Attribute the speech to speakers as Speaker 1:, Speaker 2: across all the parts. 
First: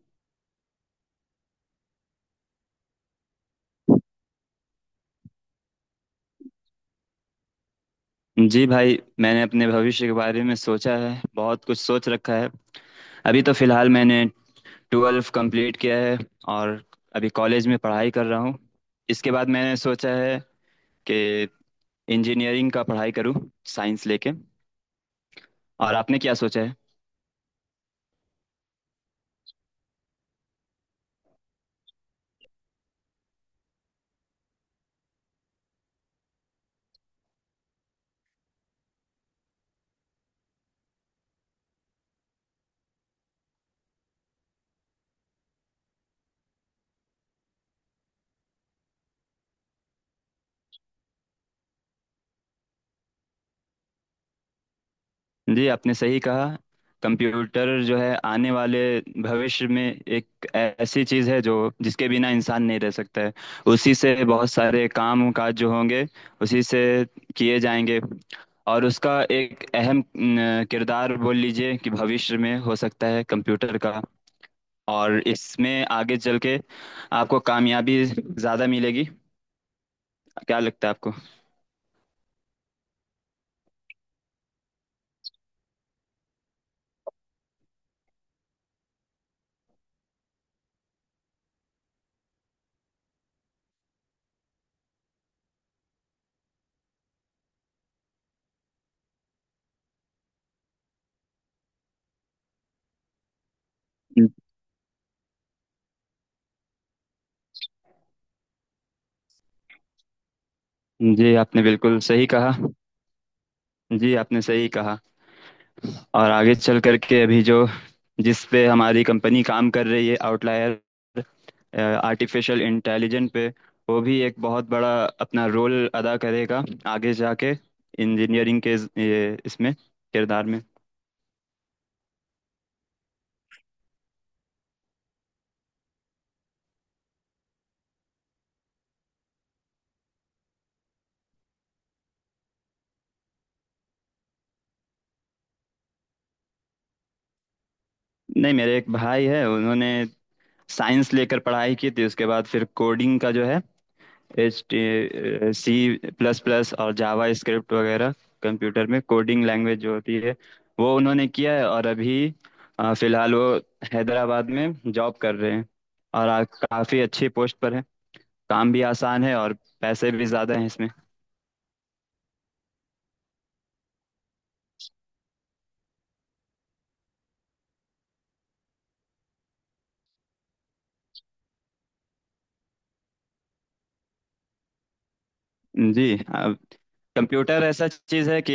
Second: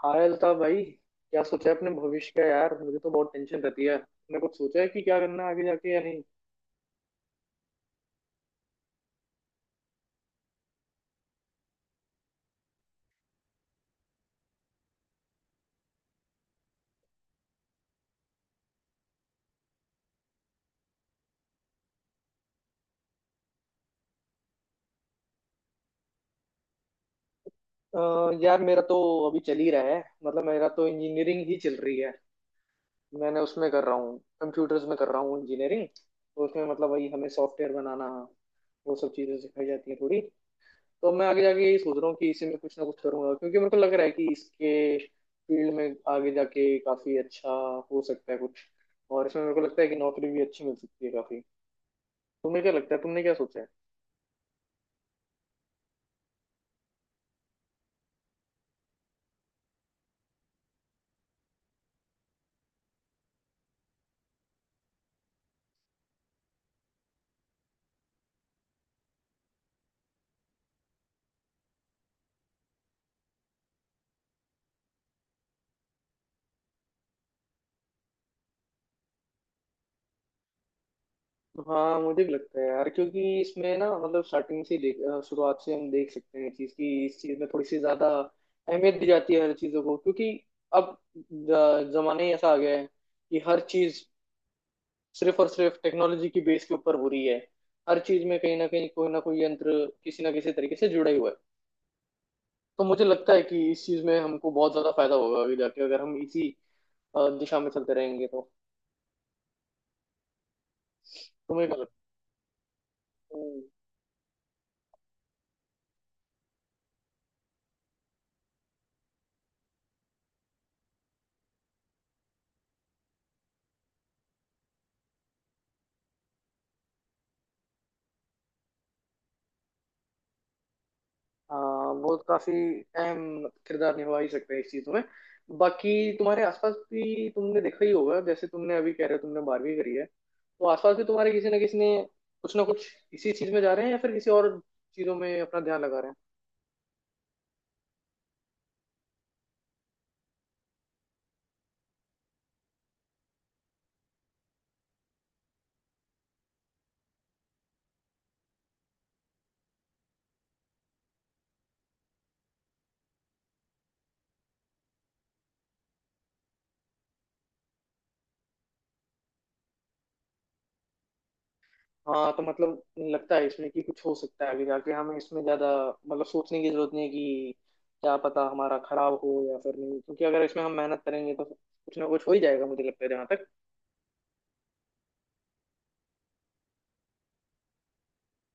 Speaker 1: हाँ अल्ताफ भाई, क्या सोचा है अपने भविष्य का यार? मुझे तो बहुत टेंशन रहती है। तुमने कुछ सोचा है कि क्या करना है आगे जाके या नहीं?
Speaker 2: जी भाई, मैंने अपने भविष्य के बारे में सोचा है, बहुत कुछ सोच रखा है। अभी तो फिलहाल मैंने ट्वेल्व कंप्लीट किया है, और अभी कॉलेज में पढ़ाई कर रहा हूँ। इसके बाद मैंने सोचा है कि इंजीनियरिंग का पढ़ाई करूँ, साइंस लेके। और आपने क्या सोचा है?
Speaker 1: यार, मेरा तो अभी चल ही रहा है। मतलब मेरा तो इंजीनियरिंग ही चल रही है। मैंने उसमें कर रहा हूँ, कंप्यूटर्स में कर रहा हूँ इंजीनियरिंग, तो उसमें मतलब वही हमें सॉफ्टवेयर बनाना, वो सब चीज़ें सिखाई जाती हैं थोड़ी। तो मैं आगे जाके यही सोच रहा हूँ कि इसी में कुछ ना कुछ करूंगा, क्योंकि मेरे को लग रहा है कि इसके फील्ड में आगे जाके काफ़ी अच्छा हो सकता है कुछ। और इसमें मेरे को लगता है कि नौकरी भी अच्छी मिल सकती है काफ़ी। तुम्हें क्या लगता है, तुमने क्या सोचा है?
Speaker 2: जी, आपने सही कहा। कंप्यूटर जो है आने वाले भविष्य में एक ऐसी चीज़ है जो जिसके बिना इंसान नहीं रह सकता है। उसी से बहुत सारे काम काज जो होंगे, उसी से किए जाएंगे। और उसका एक अहम न, किरदार बोल लीजिए कि भविष्य में हो सकता है कंप्यूटर का। और इसमें आगे चल के आपको कामयाबी ज़्यादा मिलेगी। क्या लगता है आपको?
Speaker 1: हाँ मुझे भी लगता है यार, क्योंकि इसमें ना मतलब स्टार्टिंग से ही देख, शुरुआत से हम देख सकते हैं चीज की, इस चीज में थोड़ी सी ज्यादा अहमियत दी जाती है हर चीजों को, क्योंकि अब जमाना ही ऐसा आ गया है कि हर चीज सिर्फ और सिर्फ टेक्नोलॉजी की बेस के ऊपर हो रही है। हर चीज में कहीं ना कहीं कोई ना कोई यंत्र किसी ना किसी तरीके से जुड़ा ही हुआ है। तो मुझे लगता है कि इस चीज में हमको बहुत ज्यादा फायदा होगा आगे जाके, अगर हम इसी दिशा में चलते रहेंगे तो।
Speaker 2: जी, आपने
Speaker 1: तुम्हें क्या लगता
Speaker 2: बिल्कुल सही कहा।
Speaker 1: है?
Speaker 2: जी, आपने सही कहा। और आगे चल करके अभी जो जिस पे हमारी कंपनी काम कर रही है आउटलायर, आर्टिफिशियल इंटेलिजेंट पे, वो भी एक बहुत बड़ा अपना रोल अदा करेगा, आगे जाके इंजीनियरिंग के ये इसमें किरदार में।
Speaker 1: हाँ वो काफी अहम किरदार निभा ही सकते हैं इस चीज में। बाकी तुम्हारे आसपास भी तुमने देखा ही होगा, जैसे तुमने अभी कह रहे हो तुमने 12वीं करी है, तो आसपास भी तुम्हारे किसी ना किसी ने कुछ ना कुछ इसी चीज में जा रहे हैं या फिर किसी और चीजों में अपना ध्यान लगा रहे हैं।
Speaker 2: नहीं, मेरे एक भाई है, उन्होंने साइंस लेकर पढ़ाई की थी। उसके बाद फिर कोडिंग का जो है एच सी प्लस प्लस और जावा स्क्रिप्ट वगैरह, कंप्यूटर में कोडिंग लैंग्वेज जो होती है वो उन्होंने किया है। और अभी फिलहाल वो हैदराबाद में जॉब कर रहे हैं। और काफी अच्छी पोस्ट पर है, काम भी आसान है और पैसे भी ज्यादा हैं इसमें।
Speaker 1: हाँ तो मतलब लगता है इसमें कि कुछ हो सकता है आगे जाके, हमें इसमें ज्यादा मतलब सोचने की जरूरत नहीं है कि क्या पता हमारा खराब हो या फिर नहीं, क्योंकि अगर इसमें हम मेहनत करेंगे तो कुछ ना कुछ हो ही जाएगा मुझे लगता है जहाँ
Speaker 2: जी, कंप्यूटर ऐसा चीज है कि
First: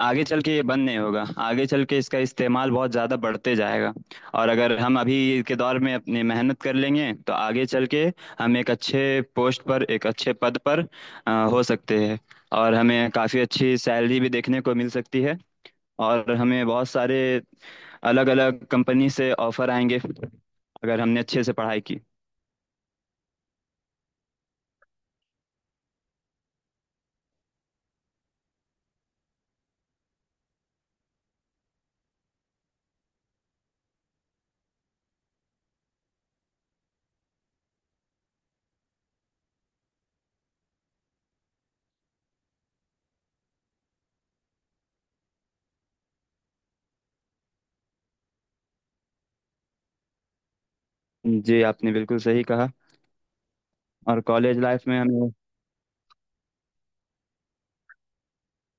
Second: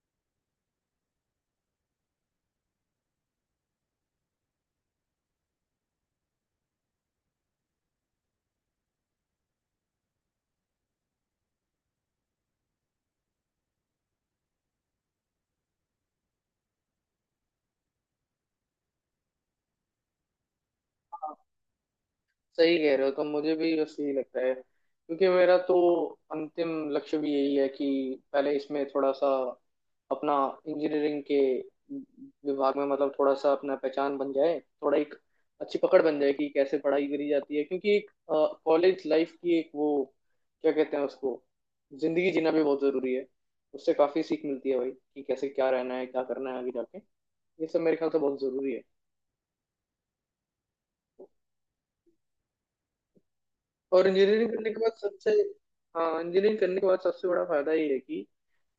Speaker 2: आगे चल के ये बंद नहीं होगा। आगे चल के इसका इस्तेमाल बहुत ज्यादा बढ़ते जाएगा। और अगर हम अभी के दौर में अपनी मेहनत कर लेंगे तो आगे चल के हम एक अच्छे पोस्ट पर, एक अच्छे पद पर हो सकते हैं। और हमें काफी अच्छी सैलरी भी देखने को मिल सकती है। और हमें बहुत सारे अलग अलग कंपनी से ऑफर आएंगे, अगर हमने
Speaker 1: तक।
Speaker 2: अच्छे से पढ़ाई की।
Speaker 1: सही कह रहे हो, तो मुझे भी ऐसे ही लगता है क्योंकि मेरा तो अंतिम लक्ष्य भी यही है कि पहले इसमें थोड़ा सा अपना इंजीनियरिंग के विभाग में मतलब थोड़ा सा अपना पहचान बन जाए, थोड़ा एक अच्छी पकड़ बन जाए कि कैसे पढ़ाई करी जाती है, क्योंकि एक कॉलेज लाइफ की एक वो क्या कहते हैं उसको, जिंदगी जीना भी बहुत जरूरी है। उससे काफी सीख मिलती है भाई कि कैसे क्या रहना है क्या करना है आगे जाके, ये सब मेरे ख्याल से बहुत जरूरी है।
Speaker 2: जी, आपने बिल्कुल सही कहा।
Speaker 1: और
Speaker 2: और
Speaker 1: इंजीनियरिंग
Speaker 2: कॉलेज
Speaker 1: करने के
Speaker 2: लाइफ
Speaker 1: बाद
Speaker 2: में हमें।
Speaker 1: सबसे। हाँ इंजीनियरिंग करने के बाद सबसे बड़ा फायदा ये है कि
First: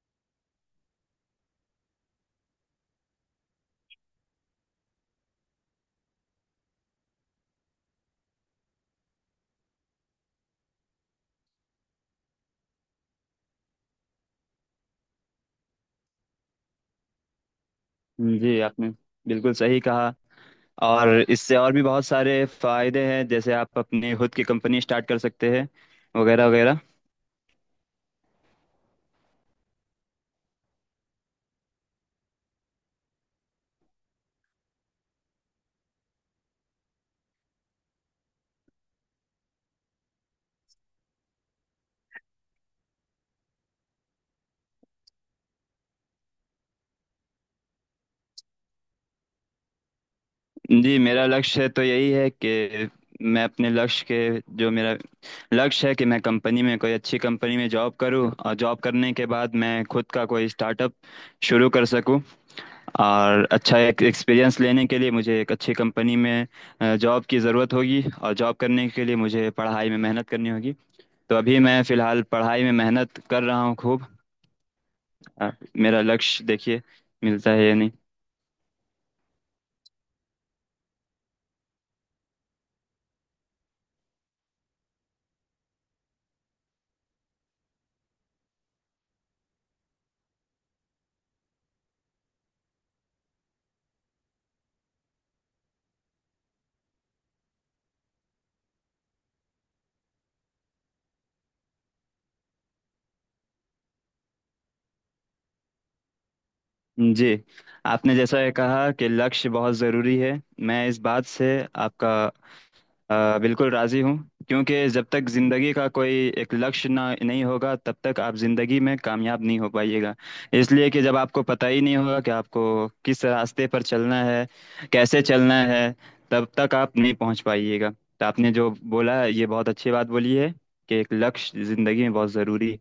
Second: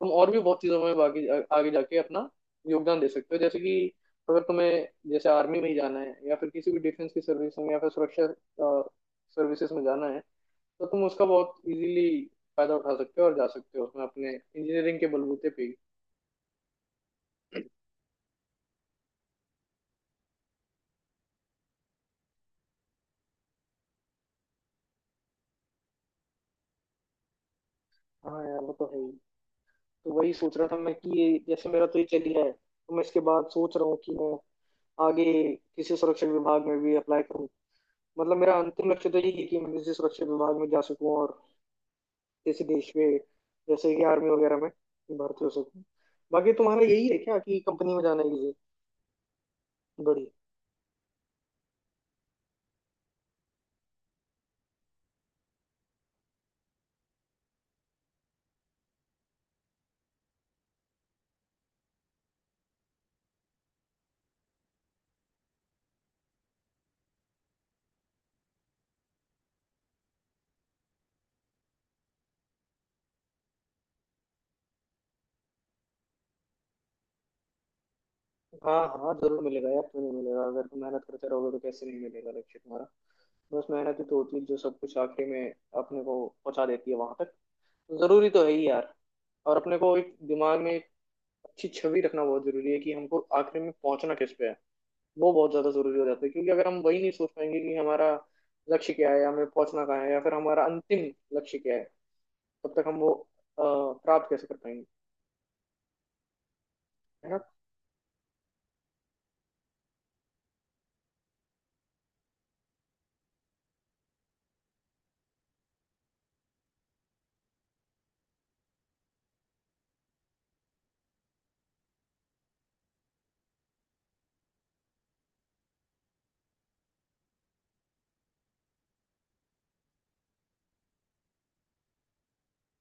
Speaker 1: तुम और भी बहुत चीज़ों में बाकी आगे जाके अपना योगदान दे सकते हो, जैसे कि अगर तुम्हें जैसे आर्मी में ही जाना है या फिर किसी भी डिफेंस की सर्विस में या फिर सुरक्षा सर्विसेज में जाना है, तो तुम उसका बहुत इजीली फायदा उठा सकते हो और जा सकते हो उसमें अपने इंजीनियरिंग के बलबूते पे ही।
Speaker 2: जी, आपने बिल्कुल सही कहा। और इससे और भी बहुत सारे फायदे हैं, जैसे आप अपनी खुद की कंपनी स्टार्ट कर सकते हैं, वगैरह वगैरह।
Speaker 1: हाँ यार वो तो है ही। तो वही सोच रहा था मैं कि ये जैसे मेरा तो ये चल गया है, तो मैं इसके बाद सोच रहा हूँ कि मैं आगे किसी सुरक्षा विभाग में भी अप्लाई करूँ। मतलब मेरा अंतिम लक्ष्य तो यही है कि मैं किसी सुरक्षा विभाग में जा सकूं और किसी देश में, जैसे कि आर्मी वगैरह में, भर्ती हो सकूं। बाकी तुम्हारा यही है क्या कि कंपनी में जाना है किसी बड़ी?
Speaker 2: जी, मेरा लक्ष्य तो यही है कि मैं अपने लक्ष्य के जो मेरा लक्ष्य है कि मैं कंपनी में, कोई अच्छी कंपनी में जॉब करूं, और जॉब करने के बाद मैं खुद का कोई स्टार्टअप शुरू कर सकूं। और अच्छा एक एक्सपीरियंस लेने के लिए मुझे एक अच्छी कंपनी में जॉब की ज़रूरत होगी, और जॉब करने के लिए मुझे पढ़ाई में मेहनत करनी होगी। तो अभी मैं फ़िलहाल पढ़ाई में मेहनत कर रहा हूँ खूब। आ, मेरा लक्ष्य, देखिए मिलता है या नहीं।
Speaker 1: हाँ हाँ जरूर मिलेगा यार, क्यों नहीं मिलेगा? अगर तुम मेहनत करते रहोगे तो कैसे नहीं मिलेगा लक्ष्य तुम्हारा? बस मेहनत ही तो होती है जो सब कुछ आखिरी में अपने को पहुंचा देती है वहां तक। जरूरी तो है ही यार। और अपने को एक दिमाग में एक अच्छी छवि रखना बहुत जरूरी है कि हमको आखिर में पहुंचना किस पे है। वो बहुत ज्यादा जरूरी हो जाता है, क्योंकि अगर हम वही नहीं सोच पाएंगे कि हमारा लक्ष्य क्या है, हमें पहुंचना कहाँ है, या फिर हमारा अंतिम लक्ष्य क्या है, तब तक हम वो अ, प्राप्त कैसे कर पाएंगे?
Speaker 2: जी,
Speaker 1: है ना?
Speaker 2: आपने जैसा ये कहा कि लक्ष्य बहुत ज़रूरी है, मैं इस बात से आपका बिल्कुल राज़ी हूँ। क्योंकि जब तक ज़िंदगी का कोई एक लक्ष्य नहीं होगा, तब तक आप ज़िंदगी में कामयाब नहीं हो पाइएगा। इसलिए कि जब आपको पता ही नहीं होगा कि आपको किस रास्ते पर चलना है, कैसे चलना है, तब तक आप नहीं पहुँच पाइएगा। तो आपने जो बोला ये बहुत अच्छी बात बोली है कि एक लक्ष्य ज़िंदगी में बहुत ज़रूरी है।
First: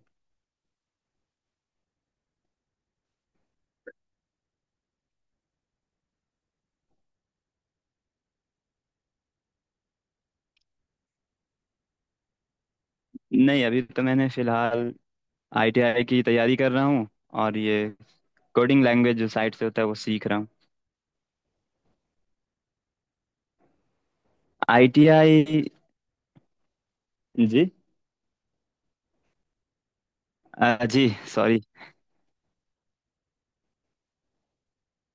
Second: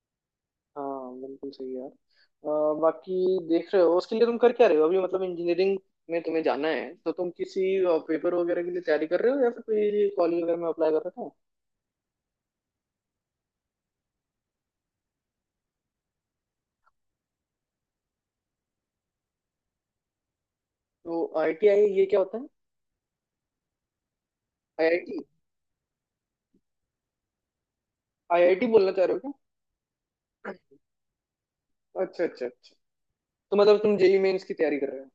Speaker 1: हाँ बिल्कुल सही यार। बाकी देख रहे हो, उसके लिए तुम कर क्या रहे हो अभी? मतलब इंजीनियरिंग में तुम्हें जाना है तो तुम किसी पेपर वगैरह के लिए तैयारी कर रहे हो या फिर कोई कॉलेज वगैरह में अप्लाई कर रहे हो?
Speaker 2: नहीं, अभी तो मैंने फिलहाल आईटीआई की तैयारी कर रहा हूँ। और ये कोडिंग लैंग्वेज जो साइट से होता है वो सीख रहा हूँ।
Speaker 1: तो आईटीआई ये क्या होता है? आईआईटी।
Speaker 2: आईटीआई। जी।
Speaker 1: आईआईटी बोलना चाह रहे हो
Speaker 2: जी, सॉरी।
Speaker 1: क्या? अच्छा अच्छा अच्छा। तो मतलब तुम जेई मेंस की तैयारी कर रहे हो।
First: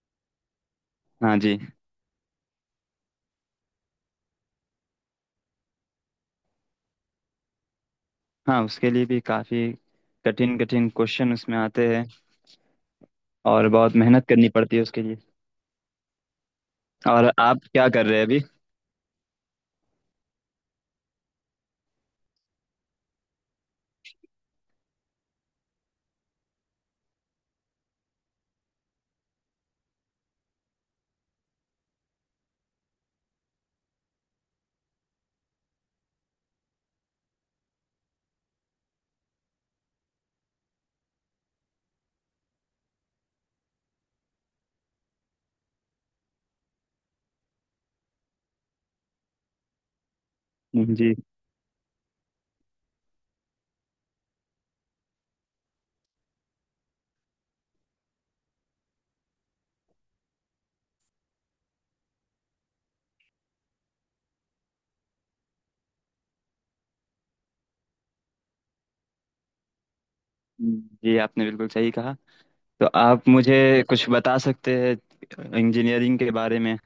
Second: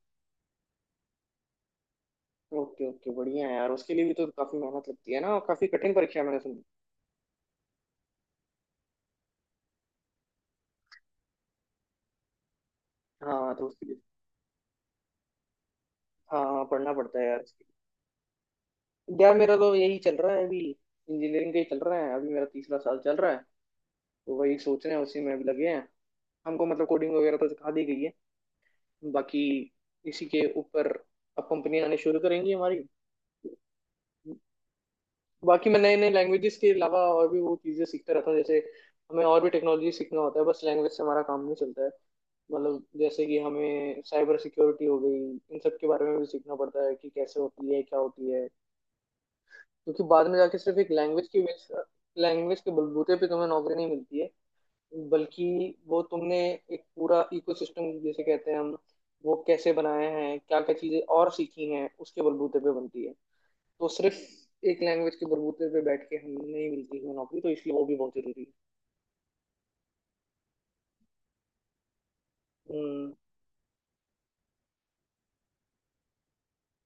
Speaker 2: हाँ जी।
Speaker 1: ओके ओके बढ़िया है यार, उसके लिए भी तो काफी मेहनत लगती है ना? और काफी कठिन परीक्षा है मैंने सुनी।
Speaker 2: हाँ, उसके लिए भी काफ़ी कठिन कठिन क्वेश्चन उसमें आते हैं।
Speaker 1: हाँ तो
Speaker 2: और
Speaker 1: उसके
Speaker 2: बहुत
Speaker 1: लिए।
Speaker 2: मेहनत करनी पड़ती है उसके लिए।
Speaker 1: हाँ हाँ, पढ़ना पड़ता है
Speaker 2: और
Speaker 1: यार
Speaker 2: आप
Speaker 1: उसके
Speaker 2: क्या कर रहे हैं अभी?
Speaker 1: लिए। यार मेरा तो यही चल रहा है अभी, इंजीनियरिंग का ही चल रहा है, अभी मेरा तीसरा साल चल रहा है। तो वही सोच रहे हैं, उसी में अभी लगे हैं। हमको मतलब कोडिंग वगैरह तो सिखा दी गई है। बाकी इसी के ऊपर अब कंपनियां आने शुरू करेंगी हमारी। बाकी मैं नए नए लैंग्वेजेस के अलावा और भी वो चीज़ें सीखता रहता हूँ, जैसे हमें और भी टेक्नोलॉजी सीखना होता है, बस लैंग्वेज से हमारा काम नहीं चलता है। मतलब जैसे कि हमें साइबर सिक्योरिटी हो गई, इन सब के बारे में भी सीखना पड़ता है कि कैसे होती है क्या होती है। क्योंकि बाद में जाके सिर्फ एक
Speaker 2: जी।
Speaker 1: लैंग्वेज की लैंग्वेज के बलबूते पे तुम्हें नौकरी नहीं मिलती है, बल्कि वो तुमने एक पूरा इकोसिस्टम जैसे कहते हैं हम, वो कैसे बनाए हैं, क्या क्या चीज़ें और सीखी हैं उसके बलबूते पे बनती है। तो सिर्फ एक लैंग्वेज के बलबूते पे बैठ के हम नहीं मिलती है नौकरी, तो इसलिए वो भी बहुत जरूरी है।
Speaker 2: जी, आपने बिल्कुल सही कहा। तो
Speaker 1: हम्म।
Speaker 2: आप मुझे कुछ बता सकते हैं इंजीनियरिंग के बारे में?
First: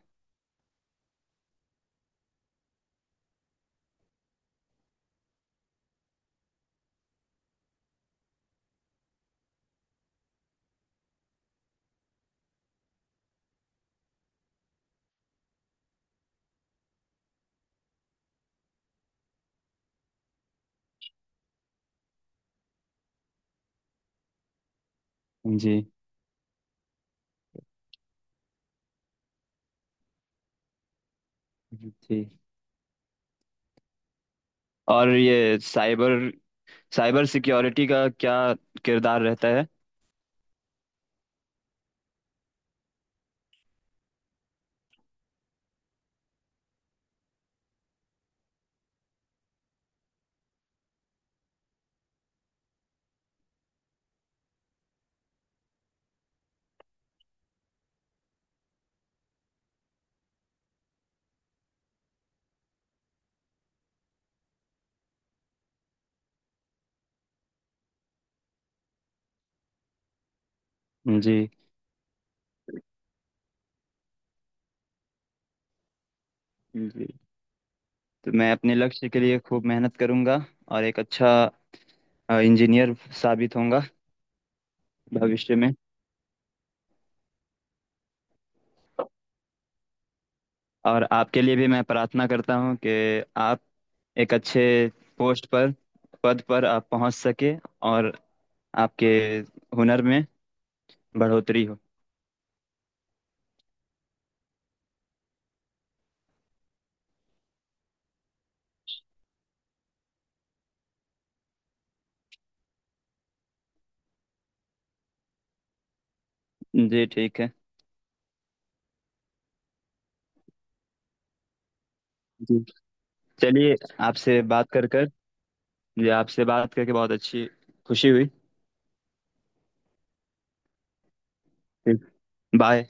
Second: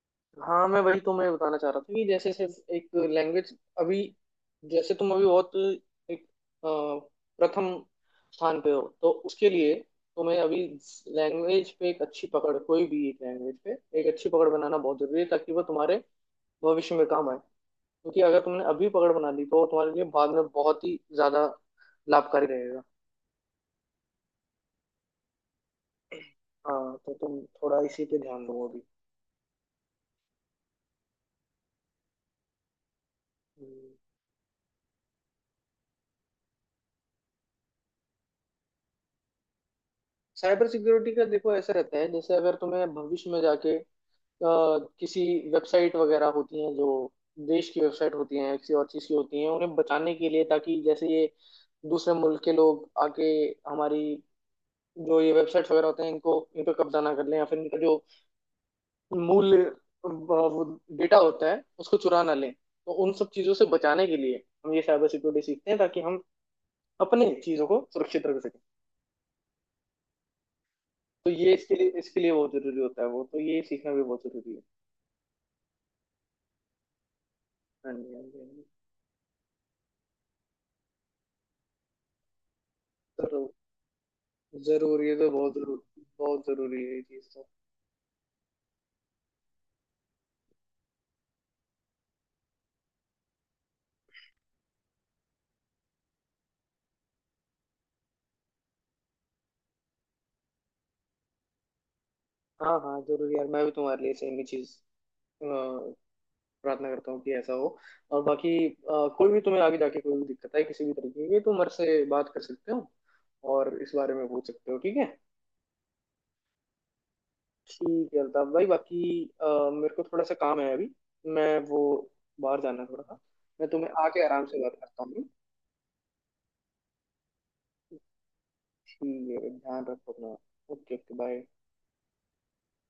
Speaker 1: हाँ मैं वही तुम्हें बताना चाह रहा था कि जैसे सिर्फ एक लैंग्वेज अभी जैसे तुम अभी बहुत एक अ, प्रथम स्थान पे हो, तो उसके लिए तुम्हें अभी लैंग्वेज पे एक अच्छी पकड़, कोई भी एक लैंग्वेज पे एक अच्छी पकड़ बनाना बहुत जरूरी है, ताकि वो तुम्हारे भविष्य में काम आए, क्योंकि अगर तुमने अभी पकड़ बना ली तो वो तुम्हारे लिए बाद में बहुत ही ज्यादा लाभकारी रहेगा।
Speaker 2: जी।
Speaker 1: हाँ तो तुम थोड़ा इसी पे ध्यान दो अभी।
Speaker 2: जी।
Speaker 1: हम्म।
Speaker 2: और ये साइबर साइबर सिक्योरिटी का क्या किरदार रहता है?
Speaker 1: साइबर सिक्योरिटी का देखो ऐसा रहता है, जैसे अगर तुम्हें भविष्य में जाके अ, किसी वेबसाइट वगैरह होती हैं जो देश की वेबसाइट होती हैं, किसी और चीज़ की होती हैं, उन्हें बचाने के लिए, ताकि जैसे ये दूसरे मुल्क के लोग आके हमारी जो ये वेबसाइट्स वगैरह होते हैं इनको, इन पर कब्जा ना कर लें, या फिर इनका जो मूल वो डेटा होता है उसको चुरा ना लें, तो उन सब चीज़ों से बचाने के लिए हम ये साइबर सिक्योरिटी सीखते हैं, ताकि हम अपने चीज़ों को सुरक्षित रख सकें। तो
Speaker 2: जी।
Speaker 1: ये इसके लिए बहुत जरूरी होता है वो तो, ये सीखना भी बहुत जरूरी है।
Speaker 2: जी।
Speaker 1: हाँ जी, हाँ
Speaker 2: तो
Speaker 1: जी, हाँ
Speaker 2: मैं
Speaker 1: जी।
Speaker 2: अपने लक्ष्य के लिए खूब मेहनत करूंगा और एक अच्छा इंजीनियर
Speaker 1: जरूर,
Speaker 2: साबित होऊंगा
Speaker 1: जरूर ये तो बहुत
Speaker 2: भविष्य में।
Speaker 1: जरूर, बहुत जरूरी है ये चीज़ तो।
Speaker 2: और आपके लिए भी मैं प्रार्थना करता हूं कि आप एक अच्छे पोस्ट पर, पद पर आप पहुंच सके, और आपके हुनर में बढ़ोतरी हो।
Speaker 1: हाँ हाँ जरूर यार, मैं भी तुम्हारे लिए सेम ही चीज़ अ, प्रार्थना करता हूँ कि ऐसा हो। और बाकी कोई भी तुम्हें आगे जाके कोई भी दिक्कत है किसी भी तरीके की, तुम मेरे से बात कर सकते हो और इस बारे में पूछ सकते हो, ठीक है?
Speaker 2: जी ठीक है।
Speaker 1: ठीक है अल्ताफ भाई। बाकी अ, मेरे को थोड़ा सा काम है अभी, मैं वो, बाहर
Speaker 2: जी
Speaker 1: जाना है थोड़ा सा। मैं
Speaker 2: चलिए।
Speaker 1: तुम्हें आके
Speaker 2: आपसे
Speaker 1: आराम से
Speaker 2: बात
Speaker 1: बात
Speaker 2: कर
Speaker 1: करता
Speaker 2: कर
Speaker 1: हूँ।
Speaker 2: जी, आपसे बात करके बहुत अच्छी खुशी हुई।
Speaker 1: ठीक है, ध्यान रखो अपना। Okay okay bye.
Speaker 2: जी, बाय।